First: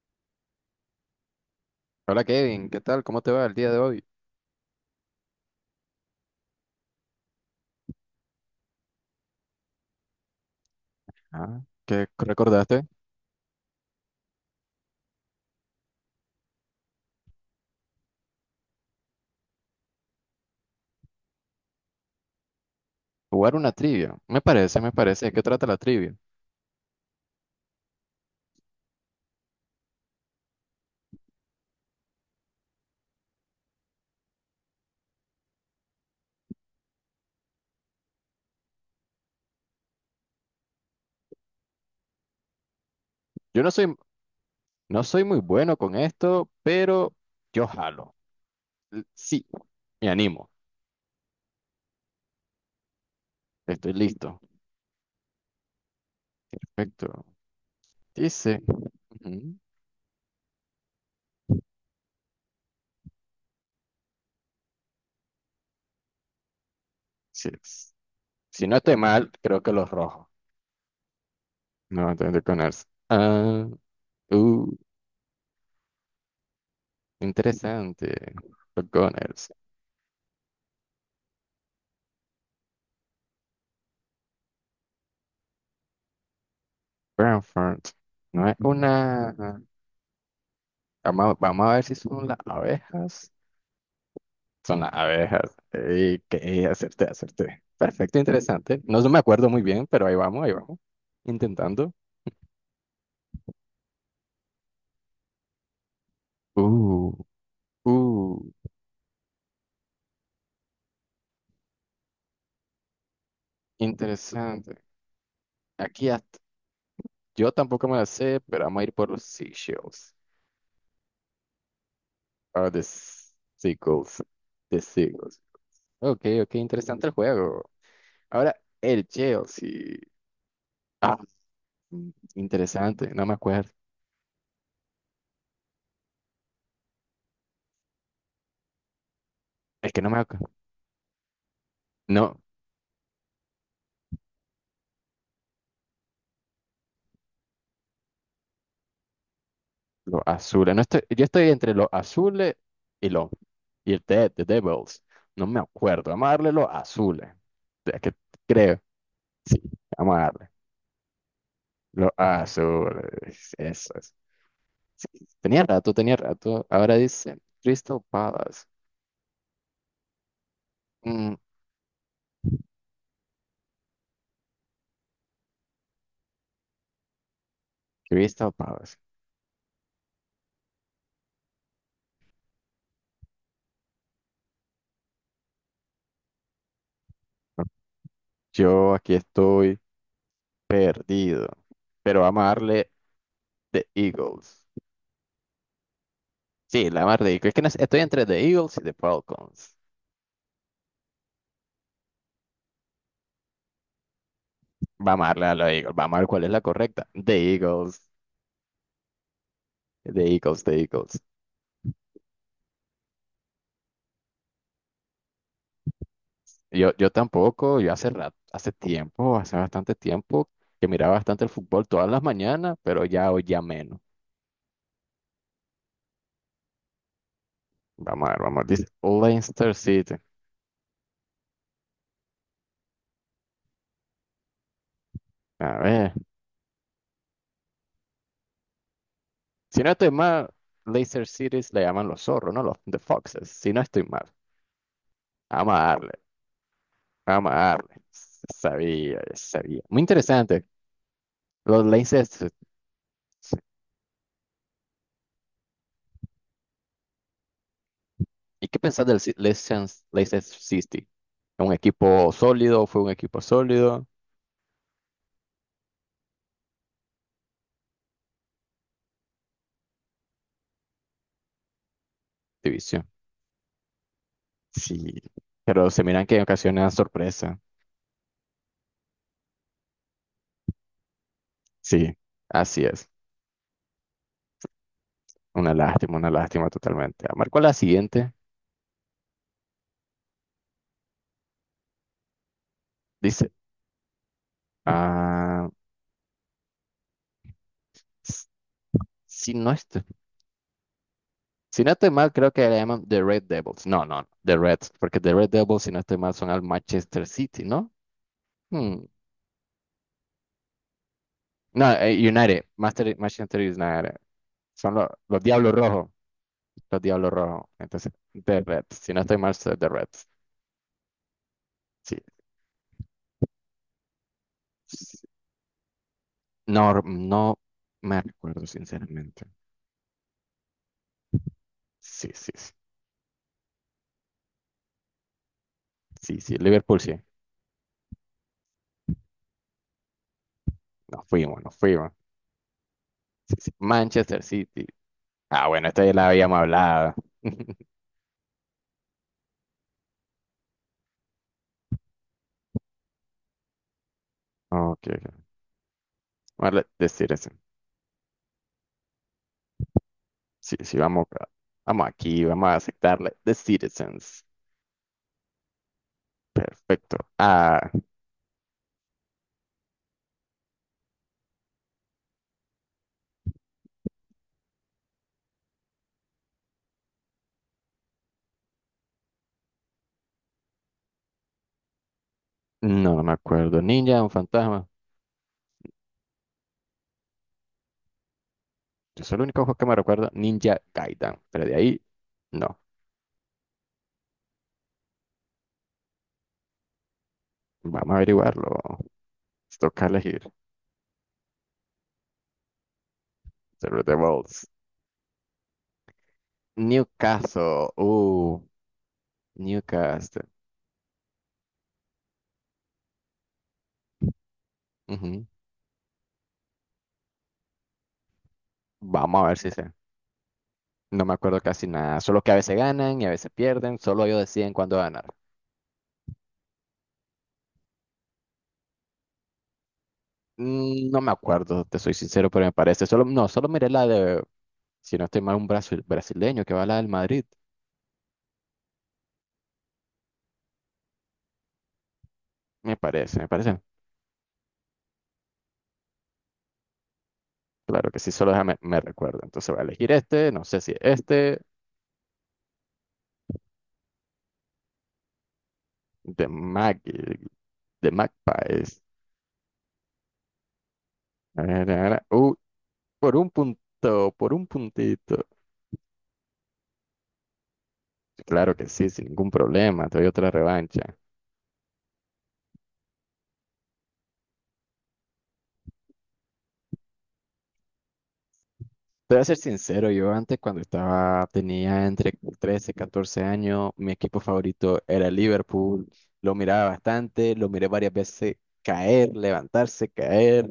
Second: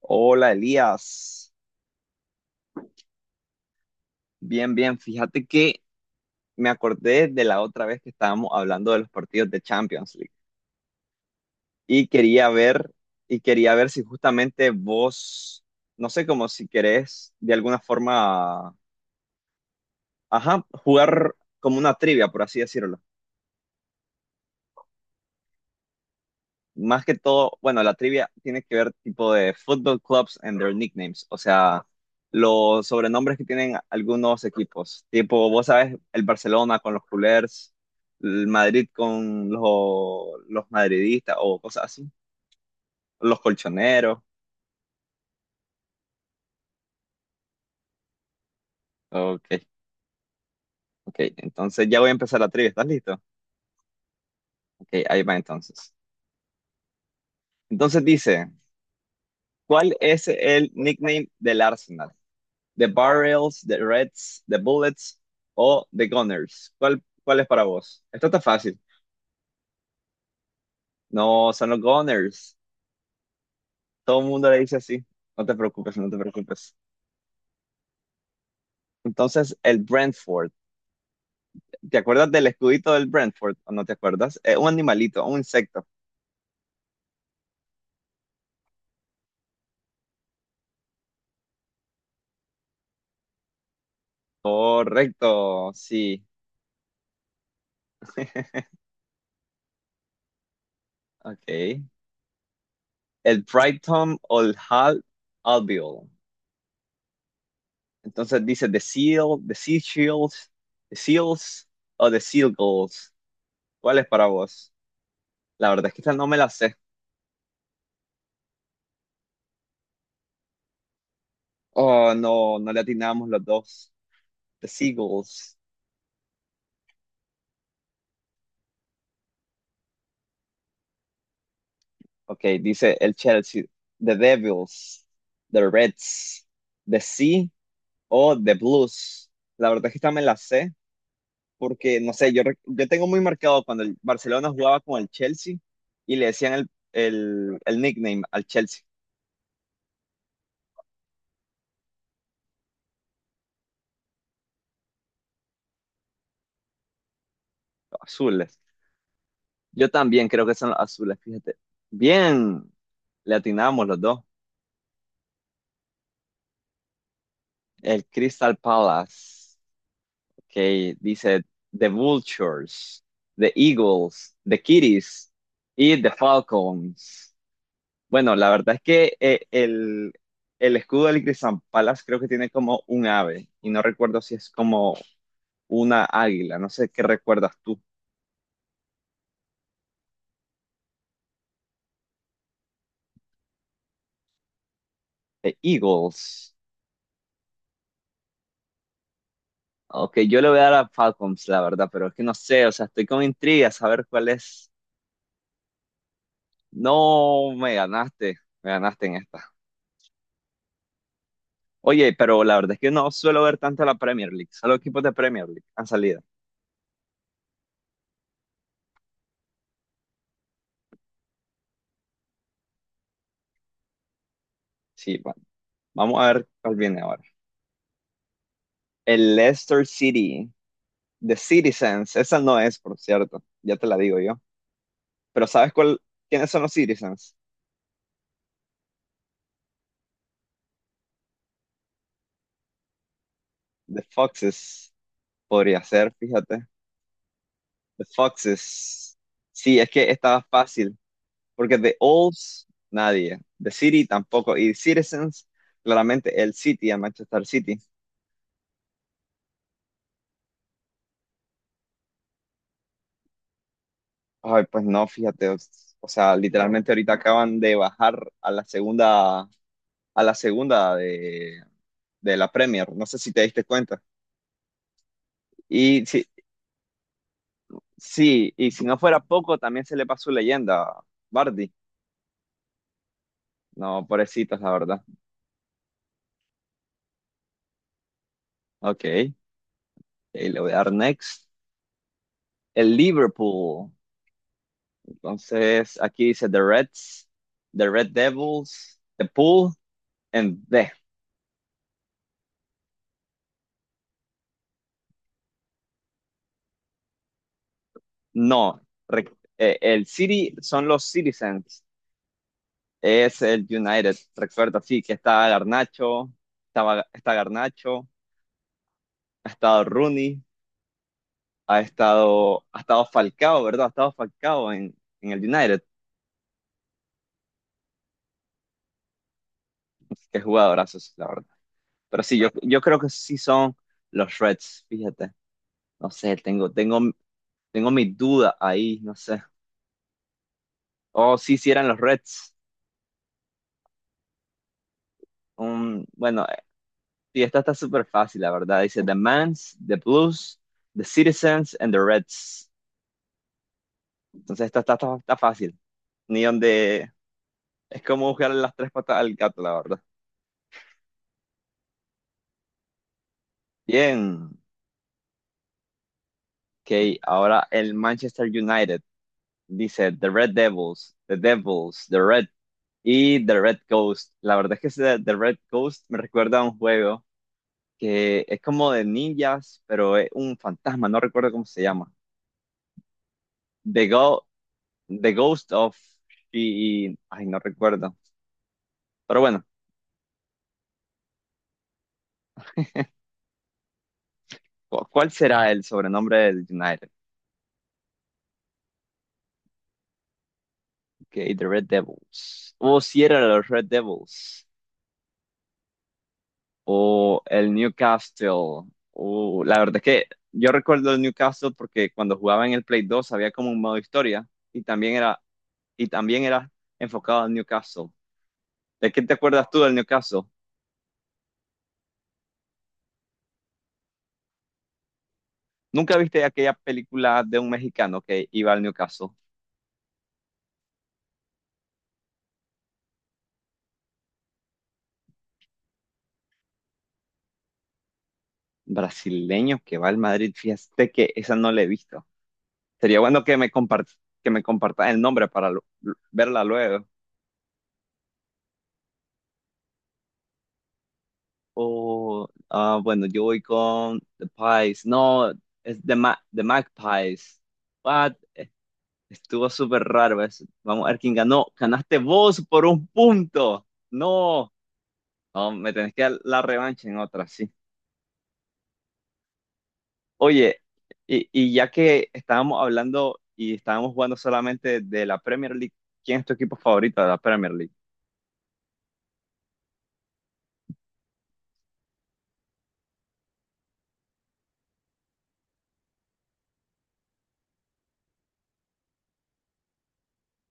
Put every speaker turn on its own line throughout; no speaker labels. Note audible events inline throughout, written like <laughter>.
Hola Elías,
Hola Kevin, ¿qué tal? ¿Cómo te va el día de hoy?
bien, bien, fíjate que me acordé de la otra vez que estábamos hablando de los partidos de Champions League
Ah, ¿qué
y quería
recordaste?
ver, y quería ver si justamente vos, no sé, como si querés de alguna forma, ajá, jugar como una trivia, por así decirlo.
Jugar una trivia. Me parece, me parece. ¿De qué trata la trivia?
Más que todo, bueno, la trivia tiene que ver tipo de football clubs and their nicknames, o sea, los sobrenombres que tienen algunos equipos, tipo, vos sabes, el Barcelona con los culers, el Madrid con los madridistas o cosas así, los
Yo no soy,
colchoneros,
no soy muy bueno con esto, pero yo jalo. Sí,
ok,
me animo.
ok, entonces ya voy a empezar la trivia, ¿estás listo?
Estoy listo.
Ok, ahí va entonces.
Perfecto.
Entonces dice,
Dice. Ujú,
¿cuál es el nickname del Arsenal? ¿The Barrels, The Reds, The Bullets o The Gunners? ¿Cuál es
sí
para
es.
vos? Esto está
Si no
fácil.
estoy mal, creo que los rojos.
No, son los
No, entonces
Gunners.
con Gunners. Ah,
Todo el mundo le dice
uh,
así. No te preocupes, no te preocupes.
interesante. Los Gunners.
Entonces, el Brentford. ¿Te acuerdas del escudito del Brentford o no te acuerdas? Es un animalito, un insecto.
Brantford. No es una. Vamos a ver si son las abejas. Son las abejas.
Correcto, sí.
Ey, acerté, acerté. Perfecto,
<laughs>
interesante. No me acuerdo muy bien, pero ahí vamos, ahí vamos.
Ok.
Intentando.
El Brighton o el Hal Albion.
Uh,
Entonces
uh,
dice ¿The Seal, The Sea Shields, The Seals o The Seagulls? ¿Cuál es para vos?
interesante.
La verdad es que
Aquí
esta no me
hasta-
la sé.
yo tampoco me la sé, pero vamos a ir por los seashells.
Oh, no,
O
no le
the
atinamos
s-
los dos.
seagulls.
The
The seagulls.
Seagulls.
Ok, ok, interesante el juego. Ahora, el Chelsea. Ah, mm,
Ok, dice
interesante,
el
no me
Chelsea.
acuerdo.
The Devils. The Reds. The Sea o The Blues. La verdad es
Es
que
que
esta
no me
me la
acuerdo.
sé porque, no sé,
No,
yo, yo tengo muy marcado cuando el Barcelona jugaba con el Chelsea y le decían el nickname al Chelsea,
los azules. No estoy, yo estoy entre los azules y los y el de The Devils. No me acuerdo. Vamos a darle los azules.
los
Es que
azules.
creo. Sí,
Yo
vamos a
también creo
darle.
que son los azules, fíjate.
Los
Bien, le
azules.
atinamos
Eso
los
es.
dos.
Sí, tenía rato, tenía rato. Ahora dice Crystal
El Crystal
Palace.
Palace. Que
Mm,
dice The Vultures, The Eagles, The Kitties y The Falcons. Bueno, la
Crystal
verdad es
Palace.
que el escudo del Crystal Palace creo que tiene como un ave y no recuerdo si es como una águila, no sé qué recuerdas tú.
Yo aquí estoy perdido. Pero vamos a darle The Eagles.
The Eagles.
Sí, la más ridícula. Es que no sé, estoy entre The Eagles y The Falcons.
Ok, yo le voy a dar a Falcons, la verdad, pero es que no sé, o sea, estoy con intriga a saber cuál es.
Vamos a darle a los Eagles, vamos a ver cuál es la correcta.
No,
The Eagles,
me ganaste en esta.
The Eagles, The Eagles.
Oye, pero la verdad es que no suelo ver tanto la Premier League, solo equipos de Premier League han salido.
Yo tampoco, yo hace rato, hace tiempo, hace bastante tiempo que miraba bastante el fútbol todas las mañanas, pero ya hoy ya menos.
Sí, bueno, vamos a ver cuál viene ahora.
Vamos a ver, vamos a ver. Dice
El
Leicester
Leicester
City.
City, The Citizens, esa no es, por cierto, ya te la digo yo. Pero ¿sabes
A
cuál?
ver,
¿Quiénes son los Citizens?
si no estoy mal, Leicester City le llaman los zorros, ¿no? Los The Foxes, si no
The
estoy mal.
Foxes,
Vamos a
podría
darle,
ser, fíjate.
vamos a darle.
The Foxes.
Sabía,
Sí,
sabía.
es
Muy
que estaba
interesante.
fácil, porque
Los
The
Leicester.
Olds, nadie. The City tampoco. Y Citizens, claramente el City, el Manchester City.
¿Y qué pensás del Leicester City? ¿Un equipo sólido? ¿Fue un equipo sólido?
Ay, pues no, fíjate, o sea, literalmente ahorita acaban de bajar a la segunda de la Premier, no
División.
sé si te diste cuenta.
Sí. Pero se
Y sí,
miran que en ocasiones dan sorpresa.
sí, y si no fuera poco, también se le pasó leyenda, Bardi.
Sí, así es.
No, pobrecitos, la verdad.
Una lástima totalmente. Marco la siguiente.
Ok, y le voy a dar next. El
Dice,
Liverpool.
ah,
Entonces, aquí dice The Reds, The Red
s-
Devils, The
si
Pool,
no estoy,
and The.
si no estoy mal, creo que le llaman The Red Devils. No, no, The Reds, porque The Red Devils, si no estoy mal, son al Manchester City, ¿no?
No,
Hmm.
re- el City son los Citizens.
No, United,
Es
Manchester
el United,
United.
recuerdo,
Son
sí,
los,
que
los
está
Diablos Rojos.
Garnacho,
Los
estaba,
Diablos
está
Rojos.
Garnacho,
Entonces, The Reds. Si no estoy
ha
mal, soy
estado
The Reds.
Rooney,
Sí,
ha estado Falcao, ¿verdad? Ha estado Falcao
sí.
en el United,
No, no me recuerdo, sinceramente.
que jugadorazos, la verdad. Pero
Sí,
sí,
sí, sí.
yo creo que sí son los Reds, fíjate. No sé,
Sí, sí. Liverpool, sí.
tengo mi duda ahí, no sé.
Nos
Oh, sí,
fuimos,
sí
nos
eran los
fuimos.
Reds.
Sí, sí. Manchester City. Ah, bueno, esta ya la
Bueno,
habíamos hablado.
y esta está
<laughs>
súper fácil, la verdad. Dice The Mans, The Blues, The Citizens and The Reds. Entonces, esta
Ok,
está
ok.
fácil. Ni
Vamos a The
donde,
Citizens.
es como buscarle las tres patas al gato, la verdad.
Sí, sí, vamos, acá. Vamos aquí, vamos a aceptarle. The Citizens.
Bien,
Perfecto.
ok, ahora
Ah,
el Manchester United dice The Red Devils, The Devils, The Red y The Red Ghost. La verdad es que ese The Red Ghost me recuerda a un juego que es como de ninjas, pero es un fantasma, no recuerdo cómo se llama.
no, no me acuerdo.
The,
Ninja, un
Go
fantasma.
The Ghost of y ay, no recuerdo.
Yo soy
Pero
el
bueno,
único juego que me recuerdo, Ninja Gaiden. Pero de ahí, no.
¿cuál será el sobrenombre del United?
Vamos a averiguarlo. Nos toca elegir.
Ok, The Red Devils. O si era los Red
Sobre The
Devils.
Bolts.
O el
Newcastle.
Newcastle. O la verdad es que
Newcastle.
yo recuerdo el Newcastle porque cuando jugaba en el Play 2 había como un modo historia y también era,
Ujú.
y también era enfocado al Newcastle. ¿De qué te
Vamos a ver
acuerdas
si
tú
sé.
del Newcastle?
No me acuerdo casi nada. Solo que a veces ganan y a veces pierden. Solo ellos deciden cuándo ganar.
¿Nunca viste aquella película de un mexicano que iba al Newcastle?
No me acuerdo, te soy sincero, pero me parece. Solo, no, solo miré la de, si no estoy mal, un brasileño que va a la del Madrid.
Brasileño que va al Madrid, fíjate que esa no la he visto.
Me
Sería
parece,
bueno
me
que me
parece.
que me compartas el nombre para verla luego.
Claro que sí, solo déjame, me recuerdo. Entonces voy a elegir este. No sé si este.
O, ah, bueno, yo voy con The Pies. No, es
De
The
Mag.
Magpies.
De
What?
Magpies.
Estuvo súper raro eso. Vamos a ver quién ganó. Ganaste
Uh,
vos por un
Por un
punto.
punto, por un
No,
puntito.
no, me tenés que dar la revancha en otra, sí.
Claro que sí, sin ningún problema, te doy otra
Oye,
revancha.
y ya que estábamos hablando y estábamos jugando solamente de la Premier League, ¿quién es tu equipo favorito de la Premier League?
Te voy a ser sincero, yo antes cuando estaba, tenía entre 13 y 14 años, mi equipo favorito era el Liverpool. Lo miraba bastante, lo miré varias veces caer, levantarse, caer.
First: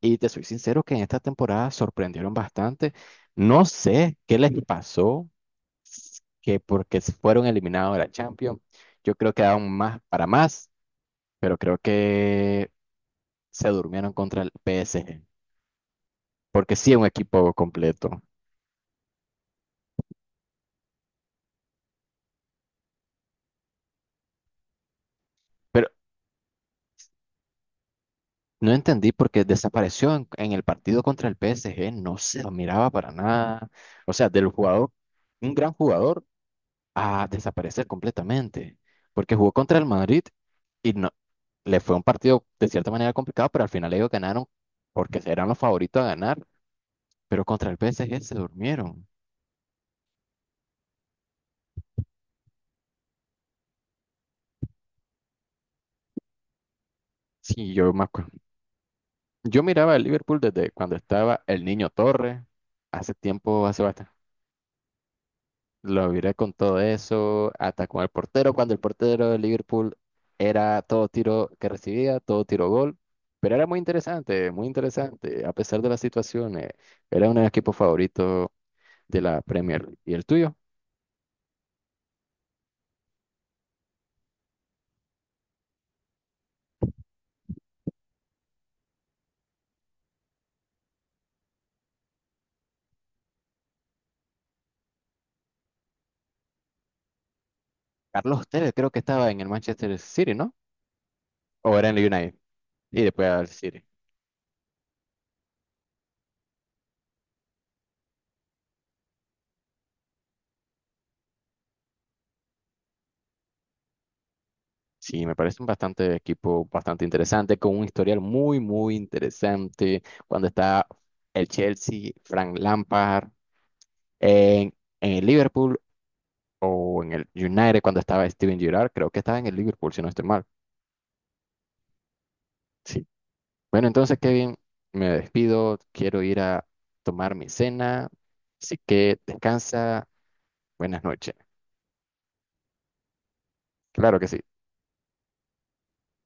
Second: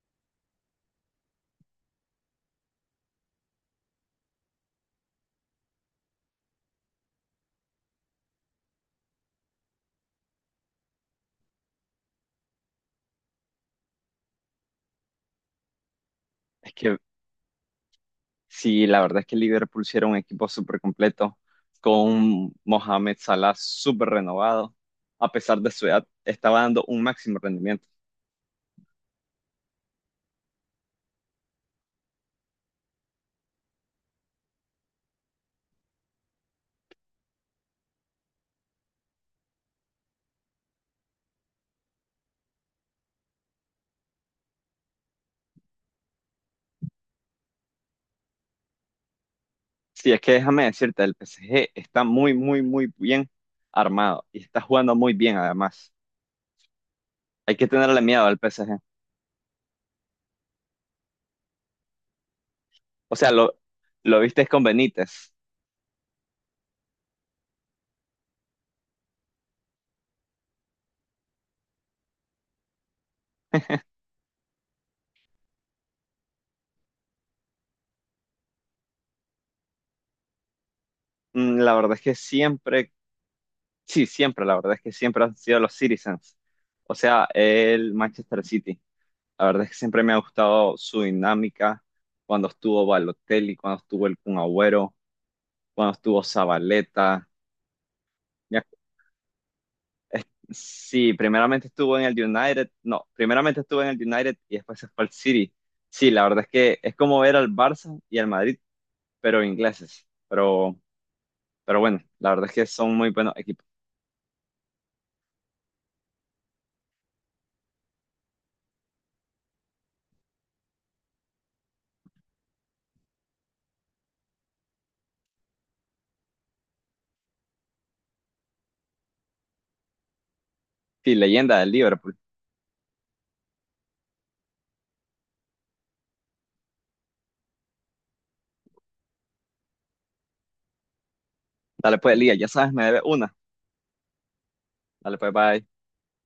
Y te soy sincero que en esta temporada sorprendieron bastante. No sé qué les pasó, que porque se fueron eliminados de la Champions. Yo creo que daban más para más, pero creo que se durmieron contra el PSG,
Es
porque sí
que
es un equipo completo.
sí, la verdad es que Liverpool sí era un equipo súper completo, con un Mohamed Salah súper renovado. A pesar de su
Pero
edad, estaba dando un máximo rendimiento.
no entendí por qué desapareció en el partido contra el PSG, no se lo miraba para nada. O sea, del jugador, un gran jugador, a desaparecer completamente, porque jugó contra el Madrid y no, le fue un partido de cierta manera complicado, pero al final ellos ganaron porque eran los favoritos a ganar, pero contra el PSG se durmieron.
Sí, es que déjame decirte, el PSG está muy, muy, muy bien armado y está jugando muy bien además. Hay que
Sí, yo
tenerle
me
miedo
acuerdo.
al PSG.
Yo miraba el Liverpool desde cuando estaba el Niño Torre, hace
O sea,
tiempo, hace bastante.
lo viste con Benítez.
Lo viré con todo eso, atacó al portero cuando el portero de Liverpool era todo tiro que recibía, todo tiro gol, pero era muy interesante, a pesar de las situaciones, era un equipo favorito de la Premier League. ¿Y el tuyo?
Mm, la verdad es que siempre, sí, siempre, la verdad es que siempre han sido los Citizens. O sea, el Manchester City. La verdad es que siempre me ha gustado su dinámica cuando estuvo Balotelli, cuando estuvo el Kun Agüero, cuando estuvo Zabaleta.
Carlos,
Me ac-
ustedes creo que estaba en el Manchester City, ¿no?
Sí, primeramente
O era
estuvo
en
en
el
el
United
United,
y
no,
después al
primeramente estuvo
City.
en el United y después se fue al City. Sí, la verdad es que es como ver al Barça y al Madrid, pero ingleses. Pero bueno, la verdad es que son muy buenos equipos.
Sí, me parece un bastante equipo bastante interesante, con un historial muy, muy interesante. Cuando está el Chelsea, Frank Lampard. en, en el Liverpool o en el United cuando estaba Steven Gerrard. Creo que estaba en el Liverpool, si no estoy mal.
Sí, leyenda del Liverpool.
Sí. Bueno, entonces, Kevin, me despido. Quiero ir a tomar mi cena. Así que descansa. Buenas noches.
Dale pues, Lía, ya sabes, me debe una.
Claro que sí.
Dale pues, bye.